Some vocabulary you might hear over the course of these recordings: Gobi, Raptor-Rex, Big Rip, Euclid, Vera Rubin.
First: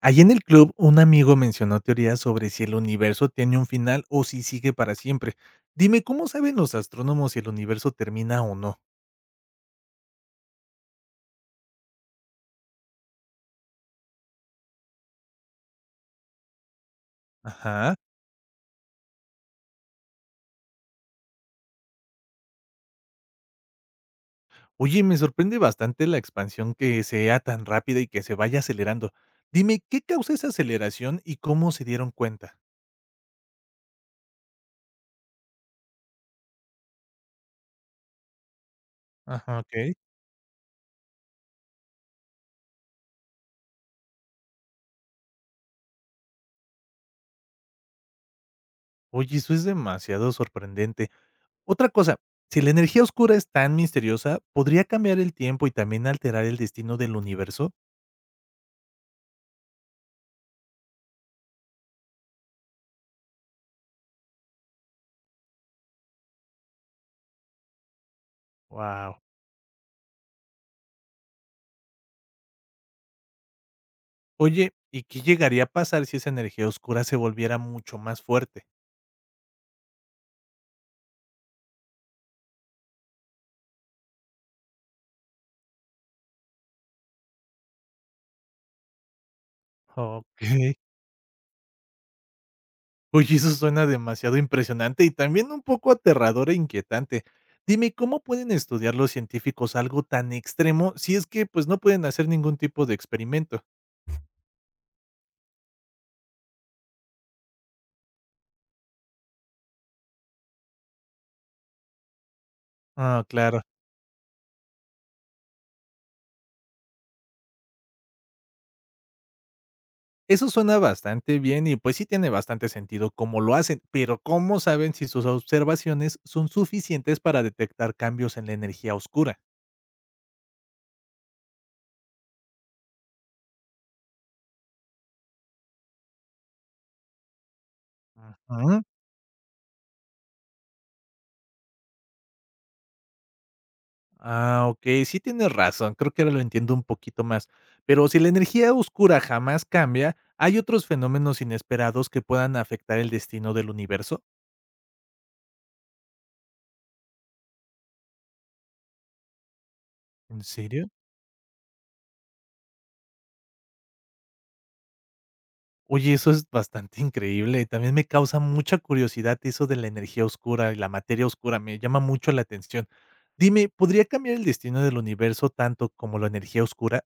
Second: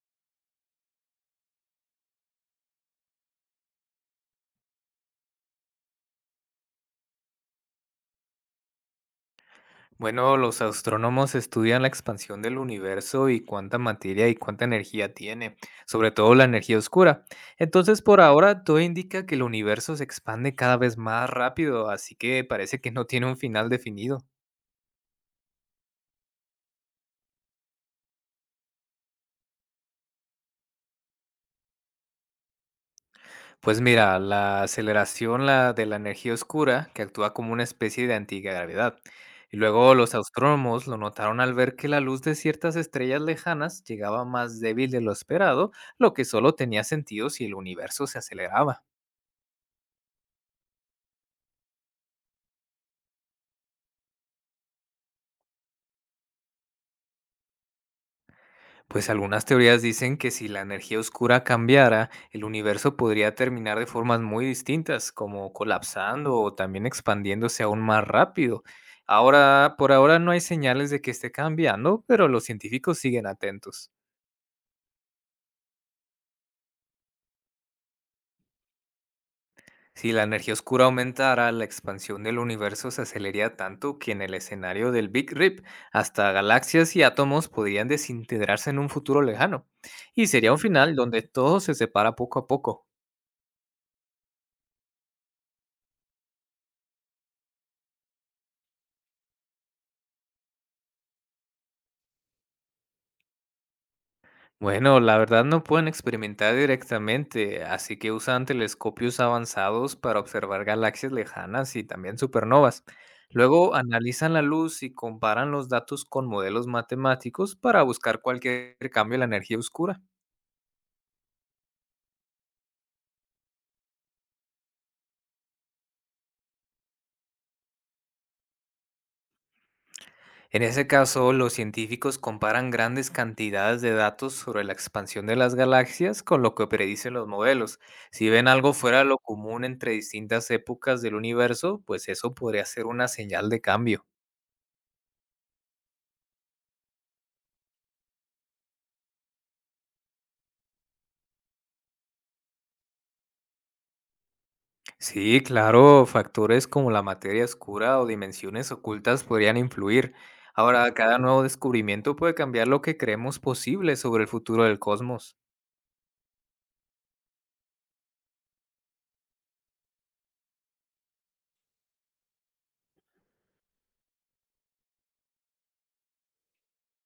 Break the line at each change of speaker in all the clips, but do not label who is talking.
Allí en el club, un amigo mencionó teorías sobre si el universo tiene un final o si sigue para siempre. Dime, ¿cómo saben los astrónomos si el universo termina o no?
Bueno, los astrónomos estudian la expansión del universo y cuánta materia y cuánta energía tiene, sobre todo la energía oscura.
Ajá.
Entonces, por ahora, todo indica que el universo se expande cada vez más rápido, así que parece que no tiene un final definido.
Oye, me sorprende bastante la expansión que sea tan rápida y que se vaya acelerando. Dime, ¿qué causa esa aceleración y cómo se dieron cuenta?
Pues mira, la aceleración la de la energía oscura, que actúa como una especie de antigravedad. Y
Ajá, ok.
luego los astrónomos lo notaron al ver que la luz de ciertas estrellas lejanas llegaba más débil de lo esperado, lo que solo tenía sentido si el universo se aceleraba.
Oye, eso es demasiado sorprendente. Otra cosa, si la energía oscura es tan misteriosa, ¿podría cambiar el tiempo y también alterar el destino del universo?
Pues algunas teorías dicen que si la energía oscura cambiara, el universo podría terminar de formas muy distintas, como colapsando o también expandiéndose aún más rápido.
Wow.
Ahora, por ahora no hay señales de que esté cambiando, pero los científicos siguen atentos.
Oye, ¿y qué llegaría a pasar si esa energía oscura se volviera mucho más fuerte?
Si la energía oscura aumentara, la expansión del universo se aceleraría tanto que en el escenario del Big Rip, hasta galaxias y átomos podrían desintegrarse en un futuro lejano. Y sería un
Okey.
final donde todo se separa poco a poco.
Oye, eso suena demasiado impresionante y también un poco aterrador e inquietante. Dime, ¿cómo pueden estudiar los científicos algo tan extremo si es que, pues, no pueden hacer ningún tipo de experimento?
Bueno, la verdad no pueden experimentar directamente, así que usan telescopios avanzados para observar galaxias lejanas y también supernovas.
Ah, claro.
Luego analizan la luz y comparan los datos con modelos matemáticos para buscar cualquier cambio en la energía oscura.
Eso suena bastante bien y, pues, sí tiene bastante sentido cómo lo hacen, pero ¿cómo saben si sus observaciones son suficientes para detectar cambios en la energía oscura?
En ese caso, los científicos comparan grandes cantidades de datos sobre la expansión de las galaxias con lo que predicen los modelos. Si ven algo
Ujú.
fuera de lo común entre distintas épocas del universo, pues eso podría ser una señal de cambio.
Ah, okey, sí tienes razón, creo que ahora lo entiendo un poquito más. Pero si la energía oscura jamás cambia, ¿hay otros fenómenos inesperados que puedan afectar el destino del universo?
Sí, claro, factores como la materia oscura o dimensiones ocultas podrían influir.
¿En serio?
Ahora, cada nuevo descubrimiento puede cambiar lo que creemos posible sobre el futuro del cosmos.
Oye, eso es bastante increíble. Y también me causa mucha curiosidad eso de la energía oscura y la materia oscura, me llama mucho la atención. Dime, ¿podría cambiar el destino del universo tanto como la energía oscura?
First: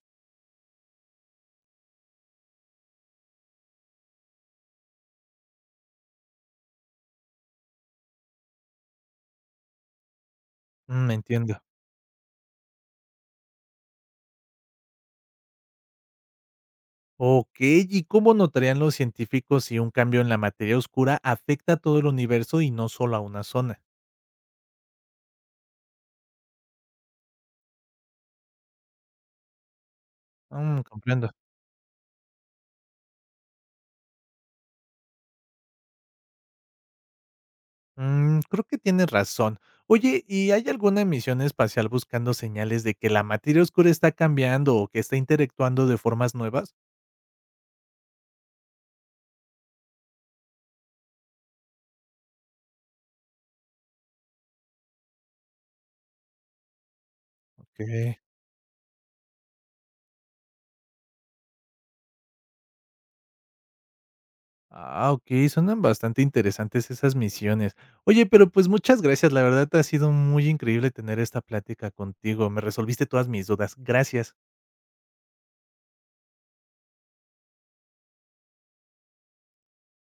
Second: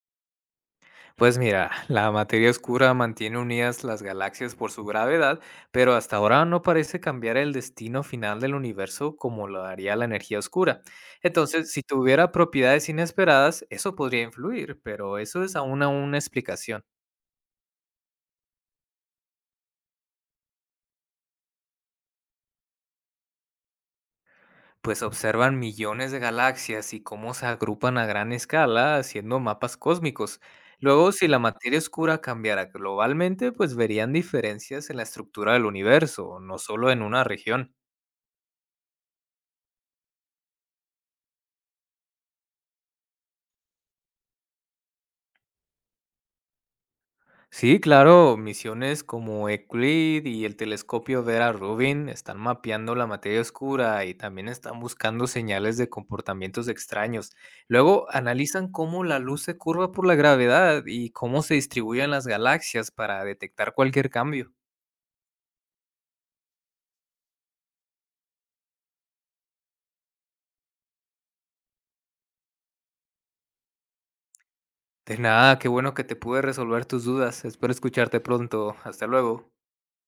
Pues mira, la materia oscura mantiene unidas las galaxias por su gravedad, pero hasta ahora no parece cambiar el destino final del universo como lo haría la energía oscura.
Mm, entiendo.
Entonces, si tuviera propiedades inesperadas, eso podría influir, pero eso es aún una explicación.
Okey, ¿y cómo notarían los científicos si un cambio en la materia oscura afecta a todo el universo y no solo a una zona?
Pues observan millones de galaxias y cómo se agrupan a gran escala haciendo mapas cósmicos.
Mm,
Luego, si
comprendo.
la materia oscura cambiara globalmente, pues verían diferencias en la estructura del universo, no solo en una región.
Mm, creo que tienes razón. Oye, ¿y hay alguna misión espacial buscando señales de que la materia oscura está cambiando o que está interactuando de formas nuevas?
Sí, claro, misiones como Euclid y el telescopio Vera Rubin están mapeando la materia oscura y también están buscando señales de comportamientos extraños. Luego
Okey.
analizan cómo la luz se curva por la gravedad y cómo se distribuyen las galaxias para detectar cualquier cambio.
Ah, okey, suenan bastante interesantes esas misiones. Oye, pero, pues, muchas gracias, la verdad ha sido muy increíble tener esta plática contigo, me resolviste todas mis dudas. Gracias.
De nada, qué bueno que te pude resolver tus dudas. Espero escucharte pronto. Hasta luego.